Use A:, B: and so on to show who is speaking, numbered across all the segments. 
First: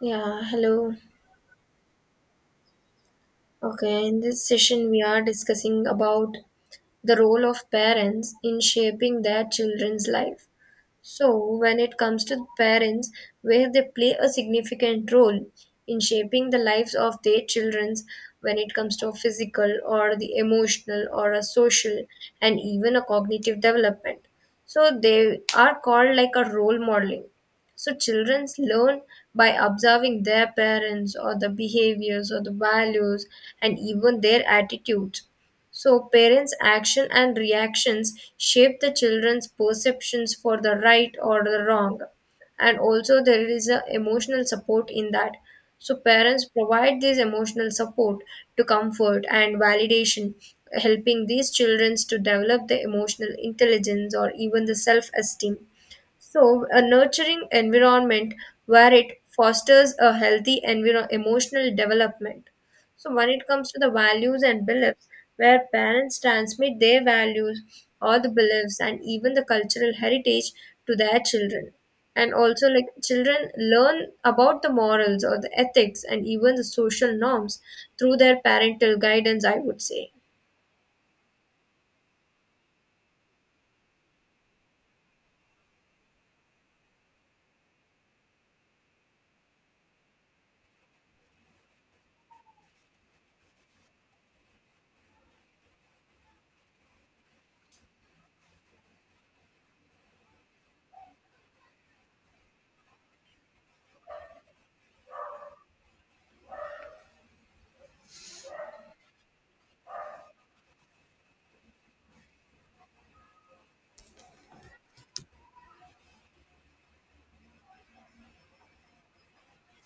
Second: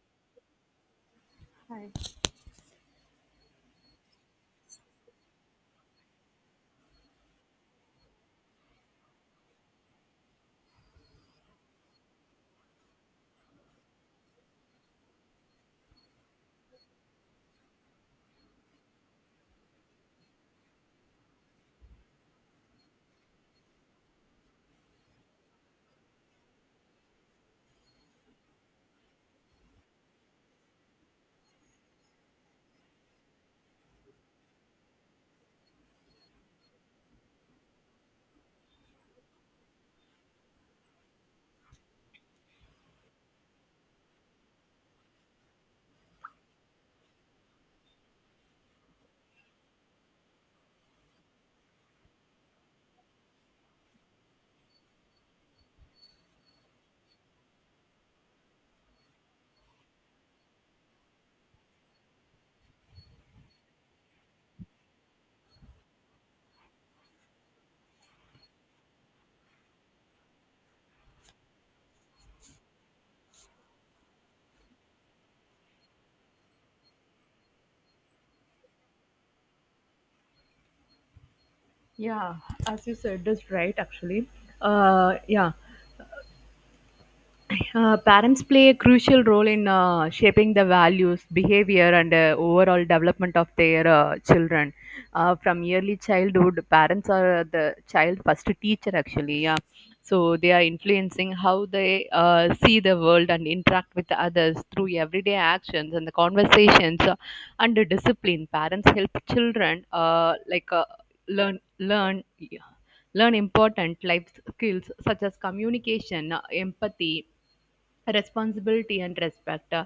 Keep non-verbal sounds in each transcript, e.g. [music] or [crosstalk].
A: Yeah, hello.
B: Hi.
A: Okay, in this session we are discussing about the role of parents in shaping their children's life. So when it comes to parents, where they play a significant role in shaping the lives of their children, when it comes to physical or the emotional or a social and even a cognitive development. So they are called like a role modeling. So children learn by observing their parents or the behaviors or the values and even their attitudes. So parents' action and reactions shape the children's perceptions for the right or the wrong. And also, there is a emotional support in that. So parents provide this emotional support to comfort and validation, helping these children to develop the emotional intelligence or even the self esteem. So a nurturing environment where it fosters a healthy emotional development. So when it comes to the values and beliefs, where parents transmit their values or the beliefs and even the cultural heritage to their children. And also, like children learn about the morals or the ethics and even the social norms through their parental guidance, I would say.
B: Yeah, as you said, is right actually. Uh, yeah. Parents play a crucial role in shaping the values, behavior, and overall development of their children. From early childhood, parents are the child first teacher, actually. Yeah. So they are influencing how they see the world and interact with others through everyday actions and the conversations and the discipline. Parents help children learn learn yeah, learn important life skills such as communication, empathy, responsibility and respect.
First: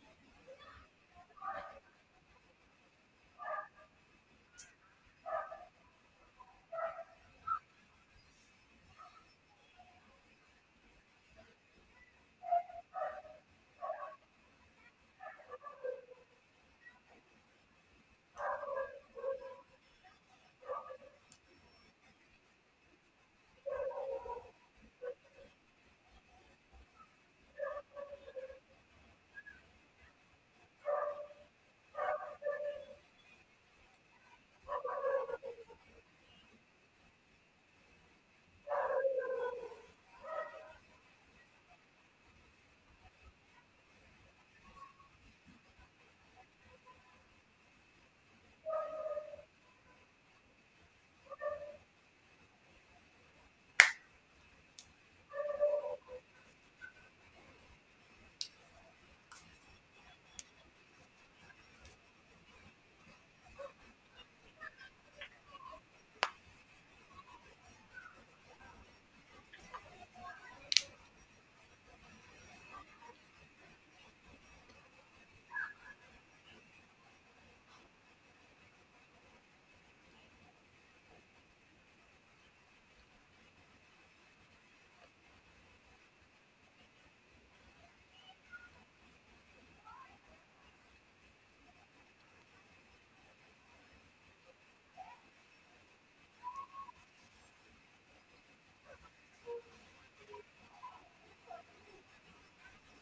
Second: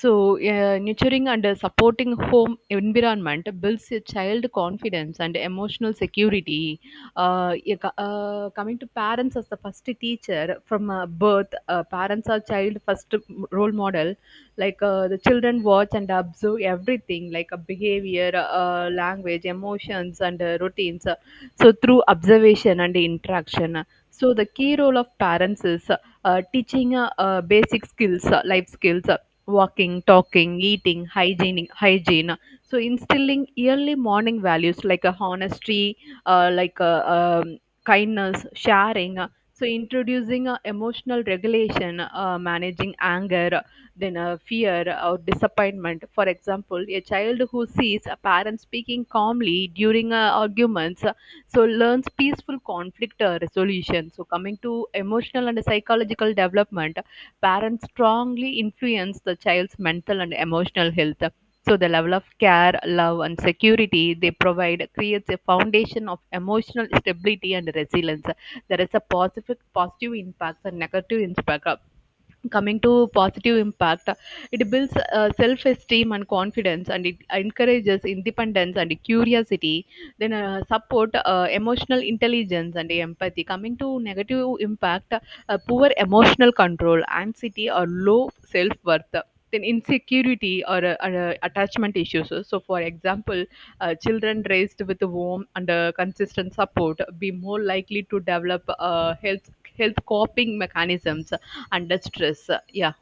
B: So, Nurturing and supporting home environment builds a child confidence and emotional security. Yeah, coming to parents as the first teacher from birth, parents are child first role model. Like the children watch and observe everything, like a behavior, language, emotions, and routines. So, through observation and interaction. So the key role of parents is teaching basic skills, life skills, walking, talking, eating, hygiene. So instilling early morning values like honesty, uh, like uh, um, kindness, sharing. So introducing emotional regulation, managing anger, then fear or disappointment. For example, a child who sees a parent speaking calmly during arguments so learns peaceful conflict resolution. So coming to emotional and psychological development, parents strongly influence the child's mental and emotional health. So the level of care, love and security they provide creates a foundation of emotional stability and resilience. There is a positive impact and negative impact. Coming to positive impact, it builds self-esteem and confidence, and it encourages independence and curiosity, then support emotional intelligence and empathy. Coming to negative impact, poor emotional control, anxiety or low self-worth, then insecurity or, attachment issues. So for example, children raised with warm and consistent support be more likely to develop health coping mechanisms under stress. Yeah.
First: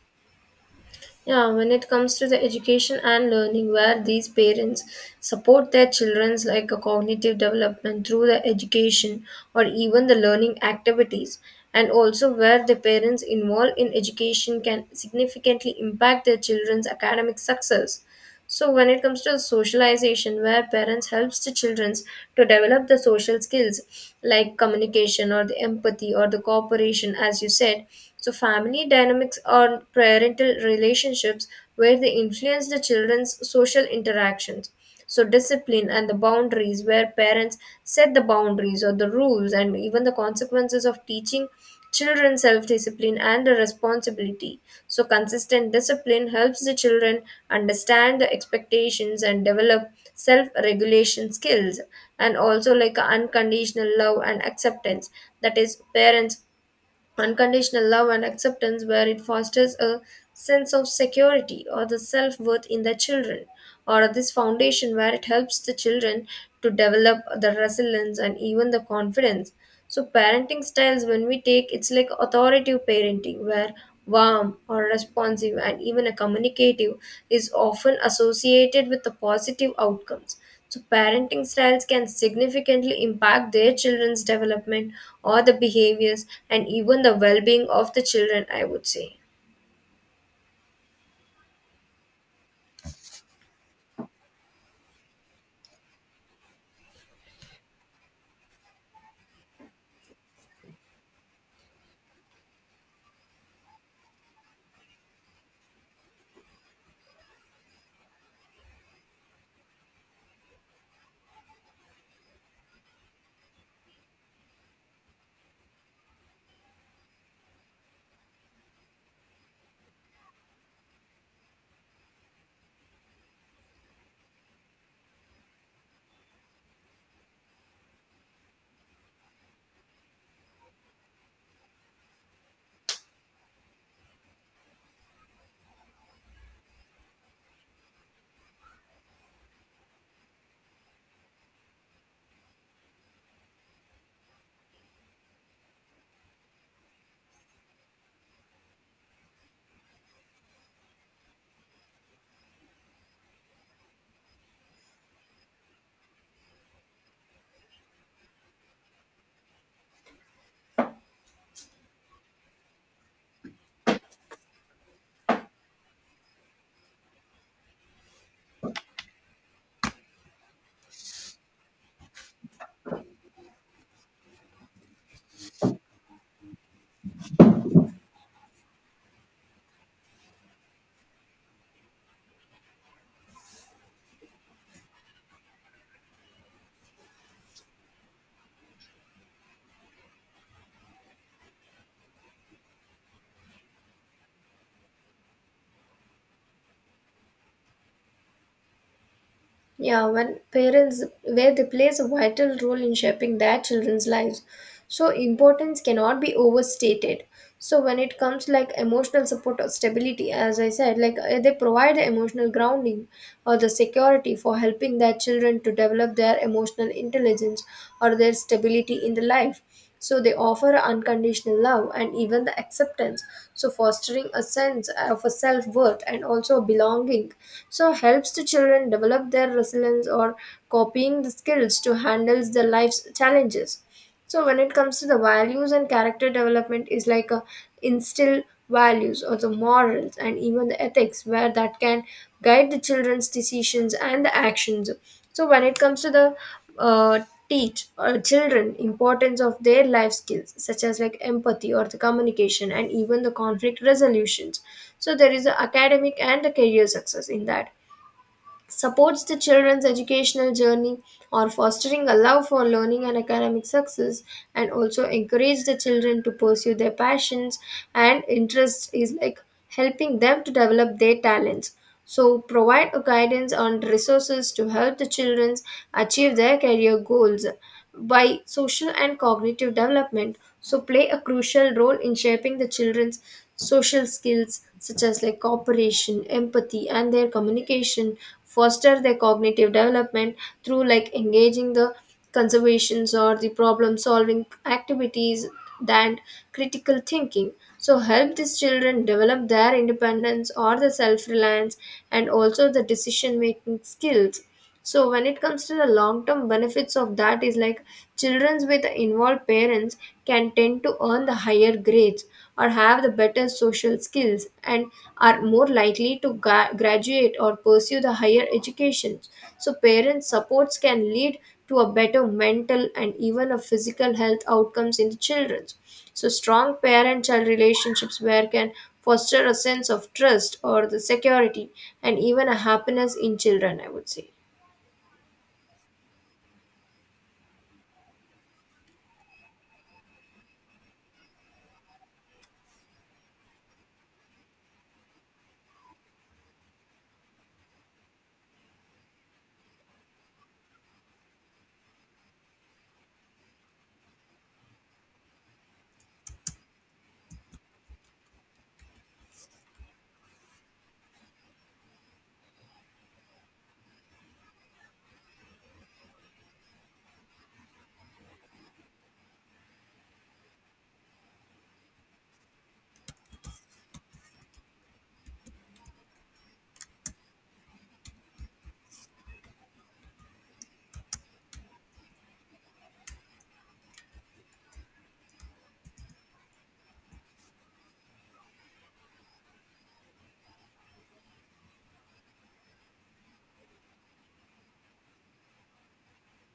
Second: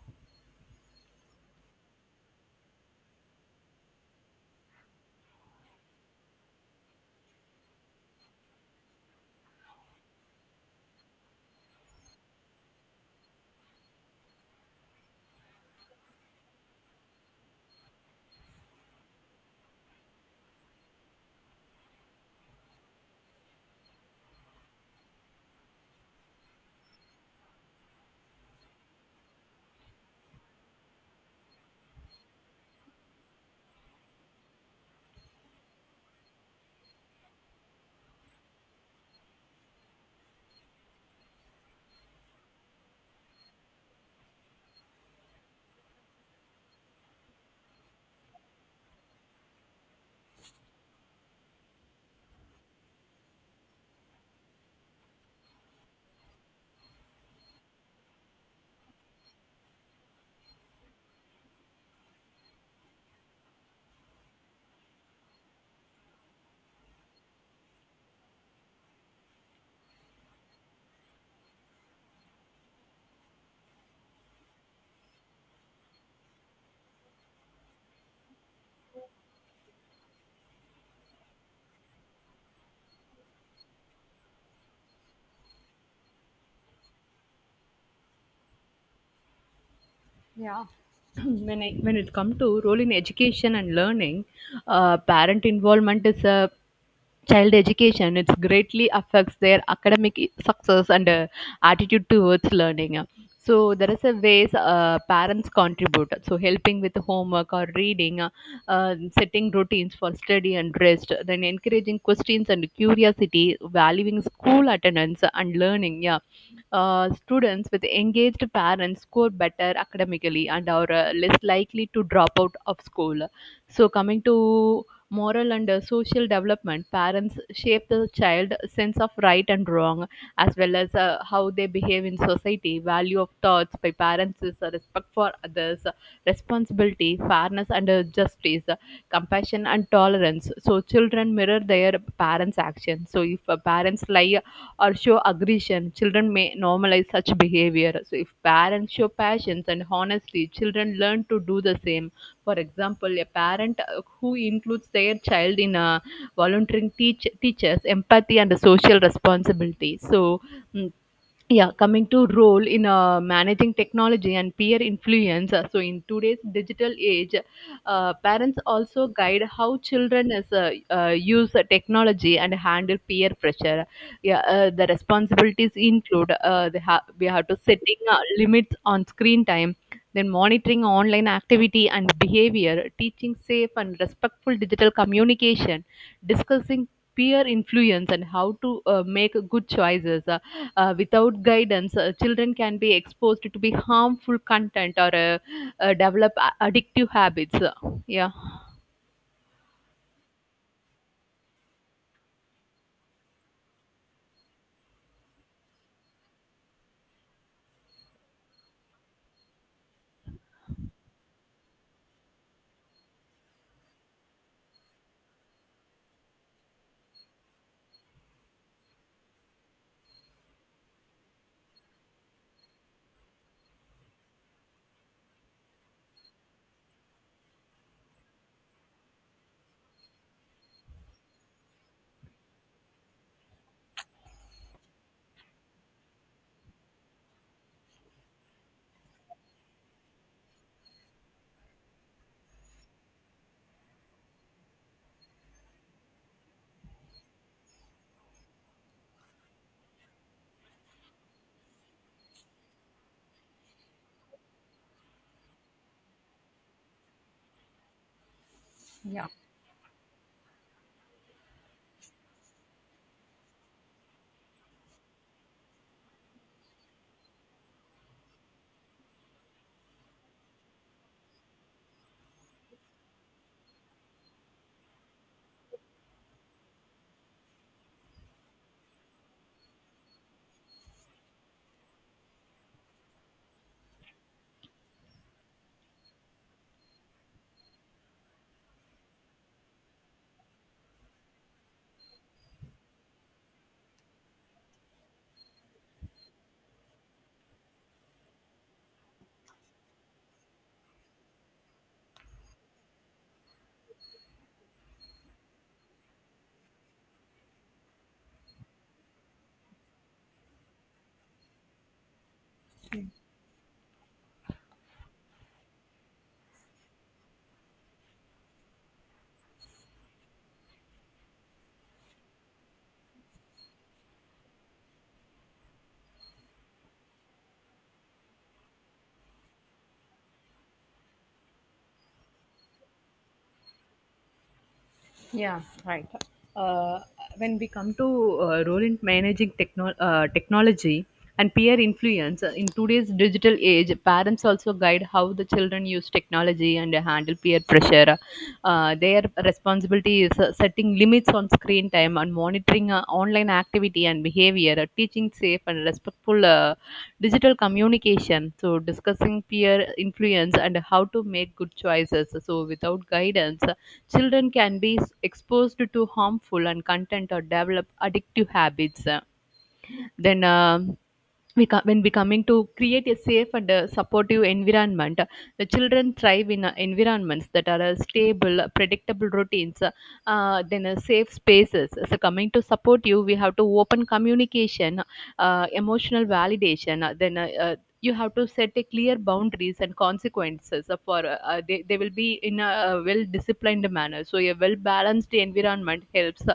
A: Yeah, when it comes to the education and learning, where these parents support their children's like a cognitive development through the education or even the learning activities, and also where the parents involved in education can significantly impact their children's academic success. So when it comes to socialization, where parents helps the children to develop the social skills like communication or the empathy or the cooperation, as you said. So family dynamics or parental relationships where they influence the children's social interactions. So discipline and the boundaries, where parents set the boundaries or the rules and even the consequences of teaching children self discipline and the responsibility. So consistent discipline helps the children understand the expectations and develop self regulation skills, and also like unconditional love and acceptance. That is, parents unconditional love and acceptance, where it fosters a sense of security or the self worth in the children, or this foundation where it helps the children to develop the resilience and even the confidence. So parenting styles, when we take it's like authoritative parenting, where warm or responsive and even a communicative is often associated with the positive outcomes. So parenting styles can significantly impact their children's development or the behaviors and even the well being of the children, I would say.
B: Yeah. [clears throat] When it comes to role in education and learning, parent involvement is a child education. It greatly affects their academic success and attitude towards learning. So there is a ways parents contribute. So helping with homework or reading, setting routines for study and rest, then encouraging questions and curiosity, valuing school attendance and learning. Yeah, students with engaged parents score better academically and are less likely to drop out of school. So, coming to moral and social development, parents shape the child sense of right and wrong, as well as how they behave in society. Value of thoughts by parents is respect for others, responsibility, fairness, and justice, compassion and tolerance. So children mirror their parents actions. So if parents lie or show aggression, children may normalize such behavior. So, if parents show passions and honesty, children learn to do the same. For example, a parent who includes their child in a volunteering teaches empathy and social responsibility. Mm, yeah, coming to role in managing technology and peer influence. So in today's digital age, parents also guide how children use technology and handle peer pressure. Yeah, the responsibilities include we have to setting limits on screen time, then monitoring online activity and behavior, teaching safe and respectful digital communication, discussing peer influence and how to make good choices. Without guidance, children can be exposed to be harmful content or develop addictive habits. Yeah.
A: Yeah, when parents, where they plays a vital role in shaping their children's lives. So importance cannot be overstated. So when it comes like emotional support or stability, as I said, like they provide the emotional grounding or the security for helping their children to develop their emotional intelligence or their stability in the life. So they offer unconditional love and even the acceptance. So fostering a sense of a self-worth and also belonging. So helps the children develop their resilience or copying the skills to handle the life's challenges. So when it comes to the values and character development is like a instill values or the morals and even the ethics where that can guide the children's decisions and the actions. So when it comes to the uh, teach children importance of their life skills such as like empathy or the communication and even the conflict resolutions, so there is a academic and the career success in that, supports the children's educational journey or fostering a love for learning and academic success, and also encourage the children to pursue their passions and interests is like helping them to develop their talents. So provide a guidance on resources to help the children achieve their career goals by social and cognitive development, so play a crucial role in shaping the children's social skills such as like cooperation, empathy and their communication, foster their cognitive development through like engaging the conservations or the problem solving activities and critical thinking. So help these children develop their independence or the self reliance and also the decision making skills. So when it comes to the long term benefits of that is like children with involved parents can tend to earn the higher grades or have the better social skills, and are more likely to graduate or pursue the higher education. So parents supports can lead to a better mental and even a physical health outcomes in the children. So strong parent child relationships where can foster a sense of trust or the security and even a happiness in children, I would say.
B: Yeah, right. Uh, when we come to role in managing technology and peer influence. Uh, in today's digital age, parents also guide how the children use technology and handle peer pressure. Their responsibility is setting limits on screen time and monitoring online activity and behavior, teaching safe and respectful digital communication. So, discussing peer influence and how to make good choices. So, without guidance, children can be exposed to harmful and content or develop addictive habits. Then, we co- when we coming to create a safe and supportive environment, the children thrive in environments that are stable, predictable routines, then safe spaces. So coming to support, you we have to open communication, emotional validation, then you have to set a clear boundaries and consequences for they will be in a well disciplined manner. So a well balanced environment helps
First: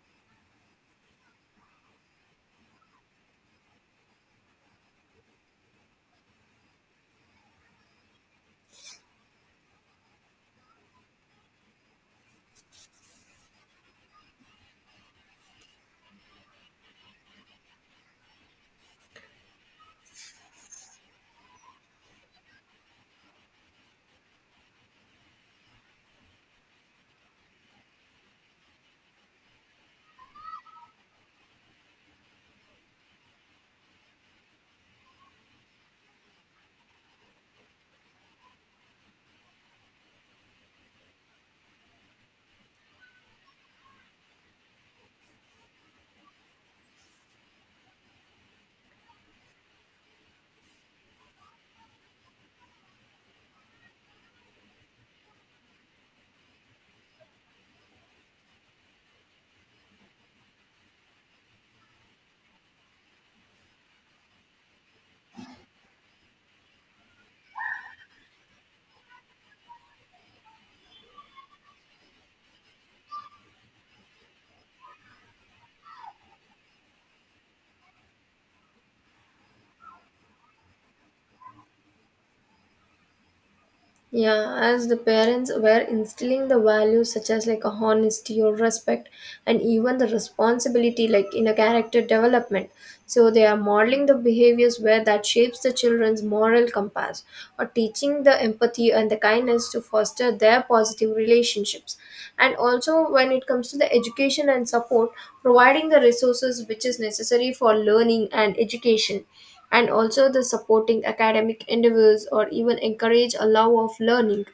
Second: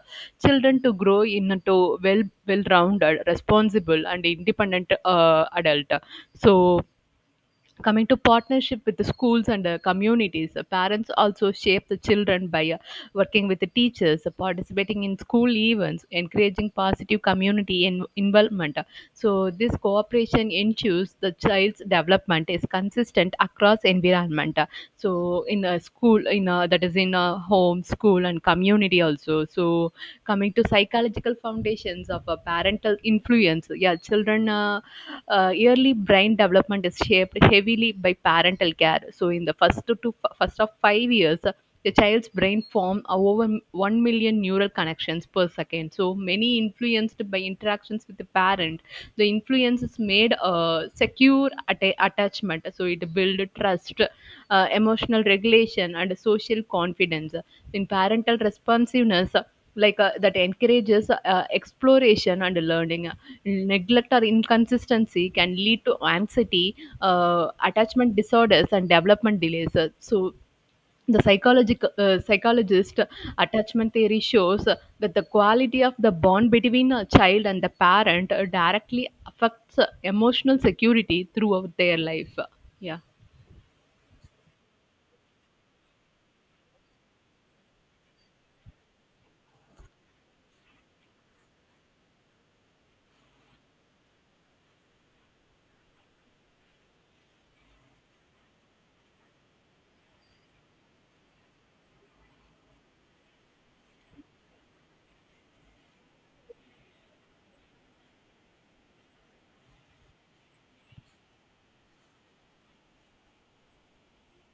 B: children to grow into well rounded, responsible and independent adult. So coming to partnership with the schools and communities, parents also shape the children by working with the teachers, participating in school events, encouraging positive community involvement. So this cooperation ensures the child's development is consistent across environment. So in a school, that is in a home, school and community also. So coming to psychological foundations of a parental influence. Yeah, children early brain development is shaped heavily by parental care. So, in the first of 5 years, the child's brain forms over 1 million neural connections per second. So, many influenced by interactions with the parent. The influence is made secure attachment. So, it builds trust, emotional regulation, and social confidence in parental responsiveness. That encourages exploration and learning. Neglect or inconsistency can lead to anxiety, attachment disorders and development delays. So the psychological psychologist attachment theory shows that the quality of the bond between a child and the parent directly affects emotional security throughout their life. Yeah.
A: Yeah, as the parents were instilling the values such as like a honesty or respect and even the responsibility like in a character development. So they are modeling the behaviors where that shapes the children's moral compass or teaching the empathy and the kindness to foster their positive relationships. And also when it comes to the education and support, providing the resources which is necessary for learning and education, and also the supporting academic endeavors or even encourage a love of learning,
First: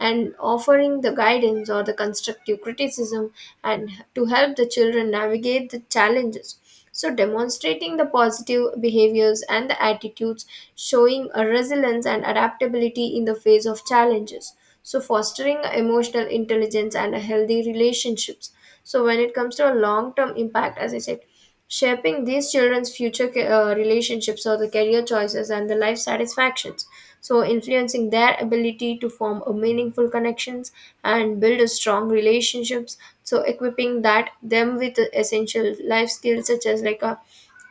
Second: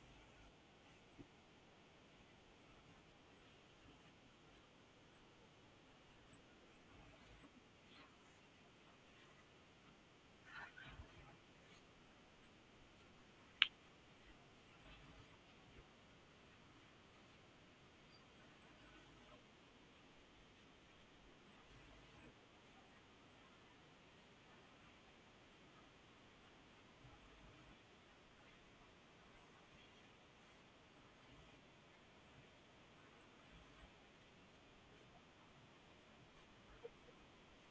A: and offering the guidance or the constructive criticism, and to help the children navigate the challenges. So demonstrating the positive behaviors and the attitudes, showing a resilience and adaptability in the face of challenges, so fostering emotional intelligence and a healthy relationships. So when it comes to a long-term impact, as I said, shaping these children's future relationships or the career choices and the life satisfactions. So influencing their ability to form a meaningful connections and build a strong relationships. So equipping that them with the essential life skills such as like a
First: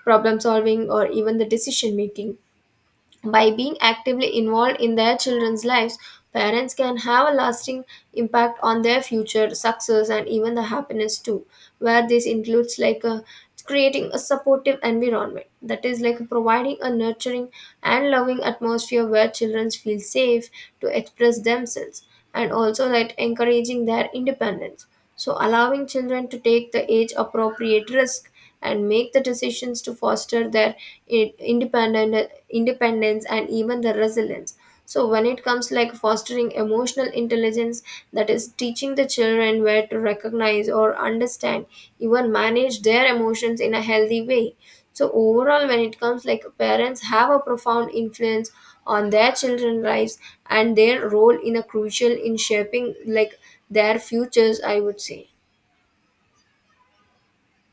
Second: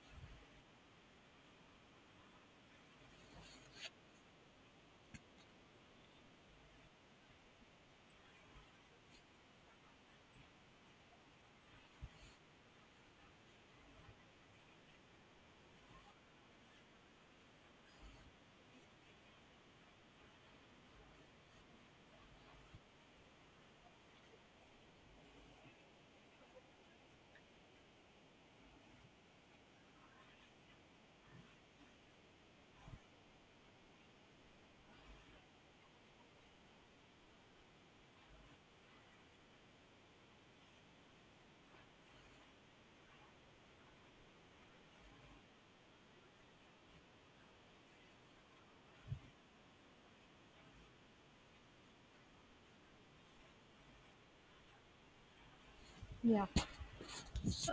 A: problem solving or even the decision making. By being actively involved in their children's lives, parents can have a lasting impact on their future success and even the happiness too, where this includes like a creating a supportive environment, that is like providing a nurturing and loving atmosphere where children feel safe to express themselves, and also that encouraging their independence. So allowing children to take the age appropriate risk and make the decisions to foster their independence and even the resilience. So when it comes like fostering emotional intelligence, that is teaching the children where to recognize or understand even manage their emotions in a healthy way. So overall when it comes like parents have a profound influence on their children's lives and their role in a crucial in shaping like their futures, I would say.
B: Yeah.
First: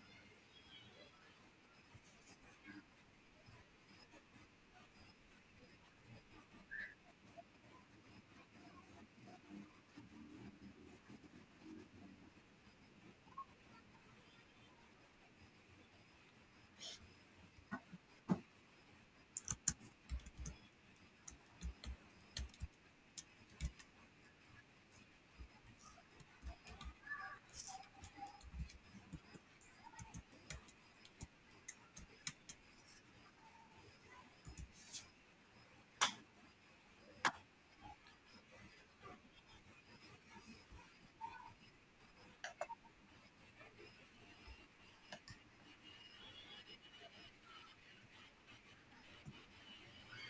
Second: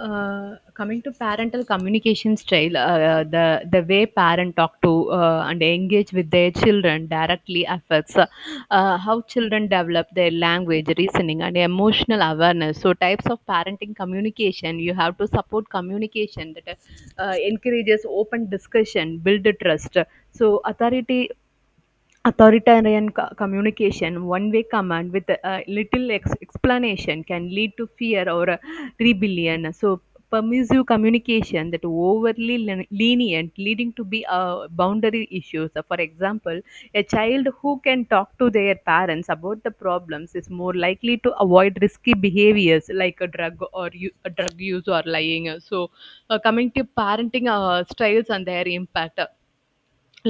B: Coming to parental communication style, the way parents talk to and engage with their children directly affects how children develop their language, reasoning, and emotional awareness. So, types of parenting communication: you have to support communication that encourages open discussion, build trust. So, authority Authoritarian communication, one way command with little explanation, can lead to fear or rebellion. So, permissive communication that overly lenient, leading to be boundary issues. For example, a child who can talk to their parents about the problems is more likely to avoid risky behaviors like a drug or a drug use or lying. So, coming to parenting styles and their impact,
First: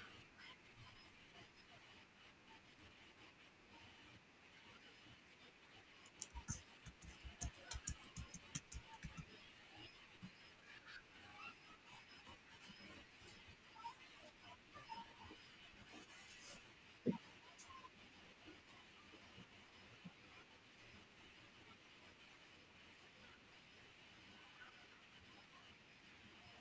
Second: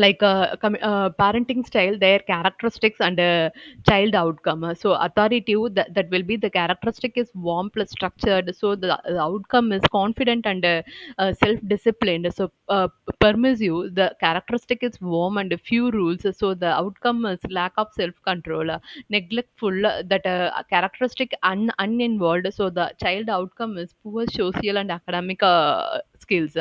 B: parenting style, their characteristics and child outcome. So authoritative, that will be the characteristic is warm plus structured, so the outcome is confident and self-disciplined. Permissive: the characteristic is warm and few rules, so the outcome is lack of self-control. Neglectful, that characteristic uninvolved, so the child outcome is poor social and academic skills.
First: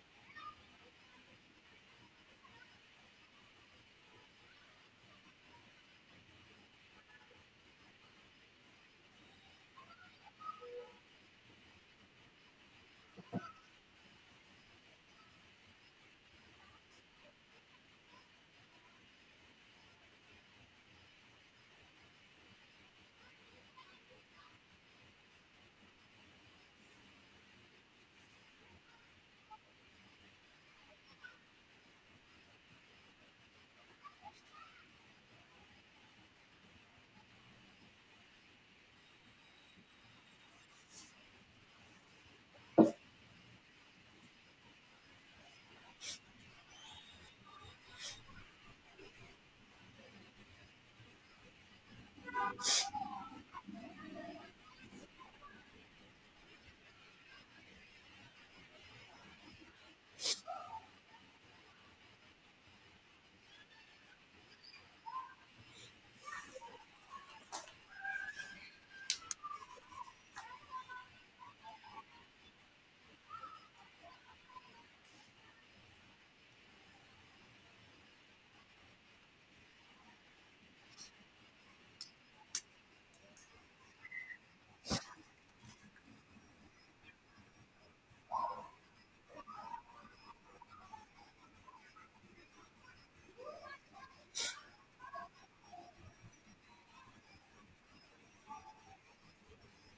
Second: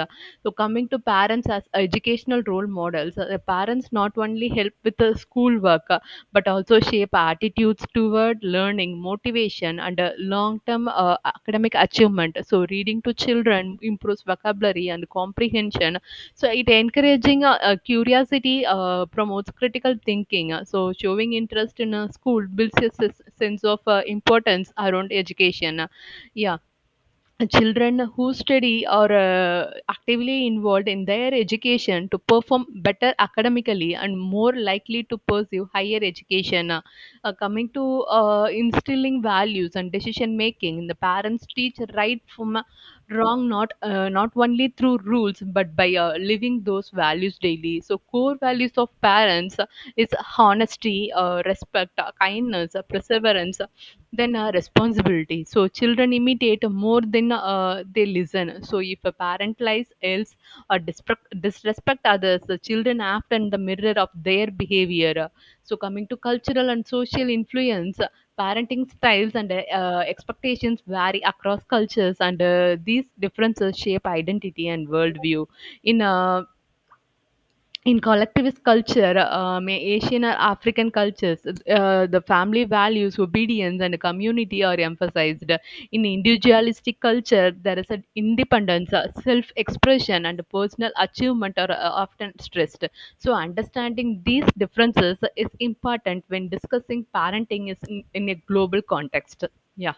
B: So coming to parents as educational role models, the parents not only help with the schoolwork but also shape attitudes toward learning, motivation, and long-term academic achievement. So reading to children improves vocabulary and comprehension. So it encouraging curiosity, promotes critical thinking. So showing interest in a school builds a sense of importance around education. Yeah, children who study or actively involved in their education to perform better academically and more likely to pursue higher education. Coming to instilling values and decision making, the parents teach right from wrong not only through rules but by living those values daily. So core values of parents is honesty, respect, kindness, perseverance, than a responsibility. So children imitate more than they listen. So if a parent lies, else or disrespect others, the children act in the mirror of their behavior. So coming to cultural and social influence, parenting styles and expectations vary across cultures, and these differences shape identity and worldview. In uh, in collectivist culture, Asian or African cultures, the family values, obedience, and community are emphasized. In individualistic culture, there is an independence, self expression, and personal achievement are often stressed. So, understanding these differences is important when discussing parenting is in a global context. Yeah.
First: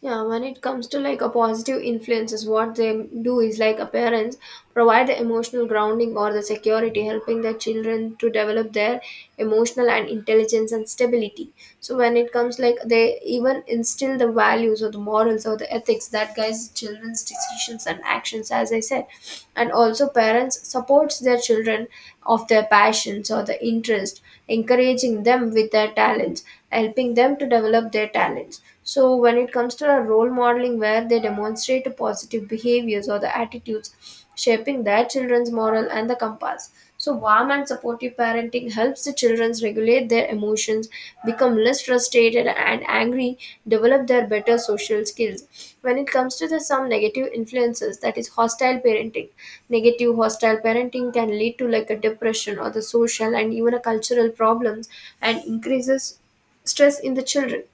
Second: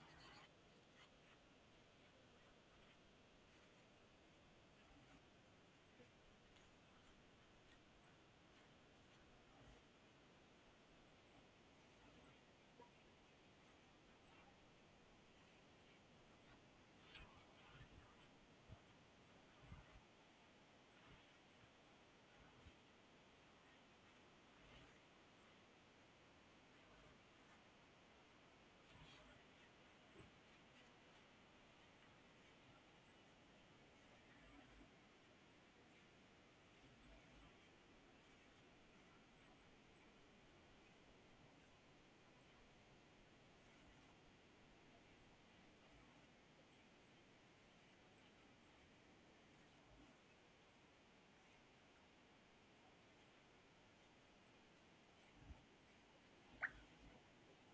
A: Yeah, when it comes to like a positive influences, what they do is like a parents provide the emotional grounding or the security, helping the children to develop their emotional and intelligence and stability. So when it comes like they even instill the values or the morals or the ethics that guides children's decisions and actions, as I said, and also parents supports their children of their passions or the interest, encouraging them with their talents, helping them to develop their talents. So when it comes to our role modeling, where they demonstrate positive behaviors or the attitudes shaping their children's moral and the compass. So warm and supportive parenting helps the children regulate their emotions, become less frustrated and angry, develop their better social skills. When it comes to the some negative influences, that is hostile parenting. Negative hostile parenting can lead to like a depression or the social and even a cultural problems and increases stress in the children.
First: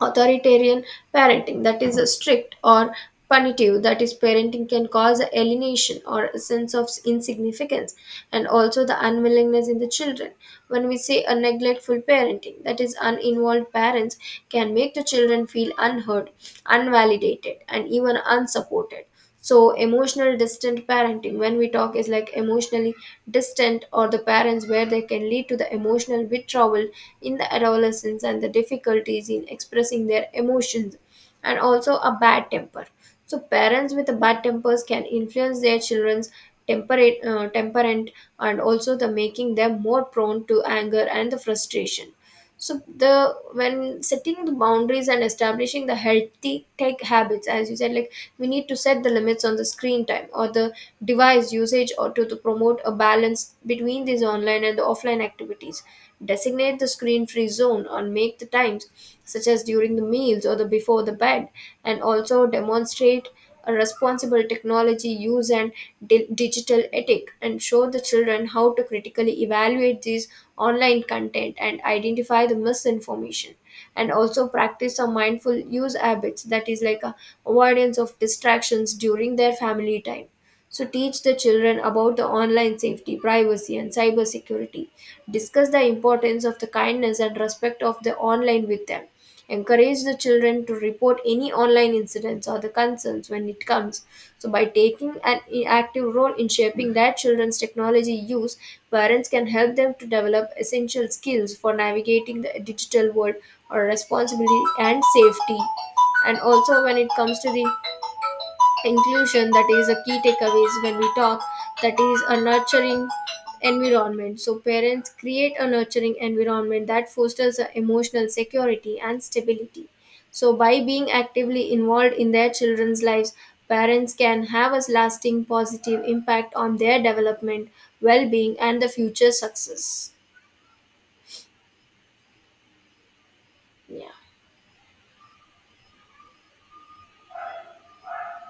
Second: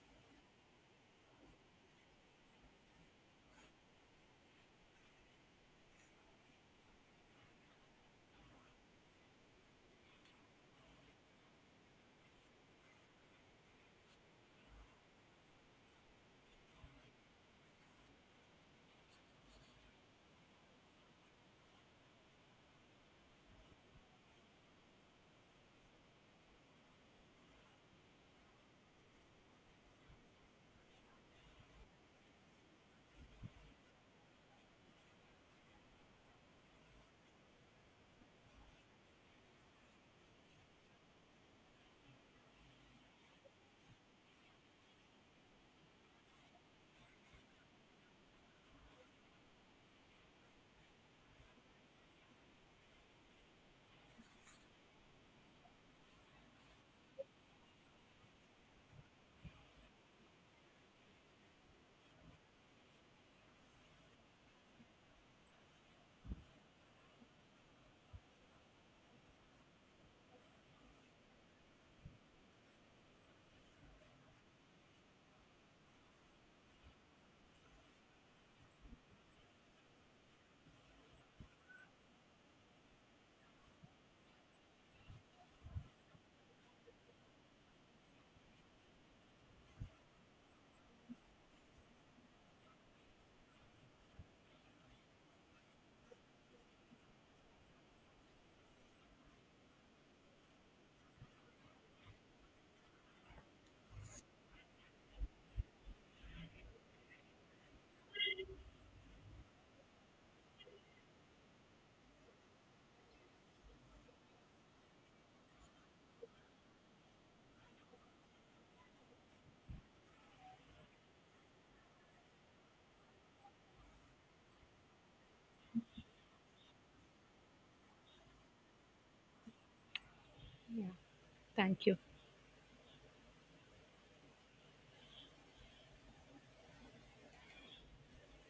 A: Authoritarian parenting, that is strict or punitive, that is parenting can cause alienation or a sense of insignificance and also the unwillingness in the children. When we say a neglectful parenting, that is uninvolved parents can make the children feel unheard, unvalidated and even unsupported. So emotional distant parenting when we talk is like emotionally distant or the parents where they can lead to the emotional withdrawal in the adolescence and the difficulties in expressing their emotions. And also a bad temper, so parents with the bad tempers can influence their children's temperament, and also the making them more prone to anger and the frustration. So the when setting the boundaries and establishing the healthy tech habits, as you said, like we need to set the limits on the screen time or the device usage, or to promote a balance between these online and the offline activities, designate the screen free zone or make the times such as during the meals or the before the bed, and also demonstrate a responsible technology use and digital ethic, and show the children how to critically evaluate these online content and identify the misinformation, and also practice a mindful use habits, that is like a avoidance of distractions during their family time. So teach the children about the online safety, privacy and cybersecurity, discuss the importance of the kindness and respect of the online with them, encourage the children to report any online incidents or the concerns when it comes. So by taking an active role in shaping their children's technology use, parents can help them to develop essential skills for navigating the digital world or responsibility and safety. And also when it comes to the inclusion, that is a key takeaways when we talk, that is a nurturing environment, so parents create a nurturing environment that fosters a emotional security and stability. So by being actively involved in their children's lives, parents can have a lasting positive impact on their development, well-being and the future success.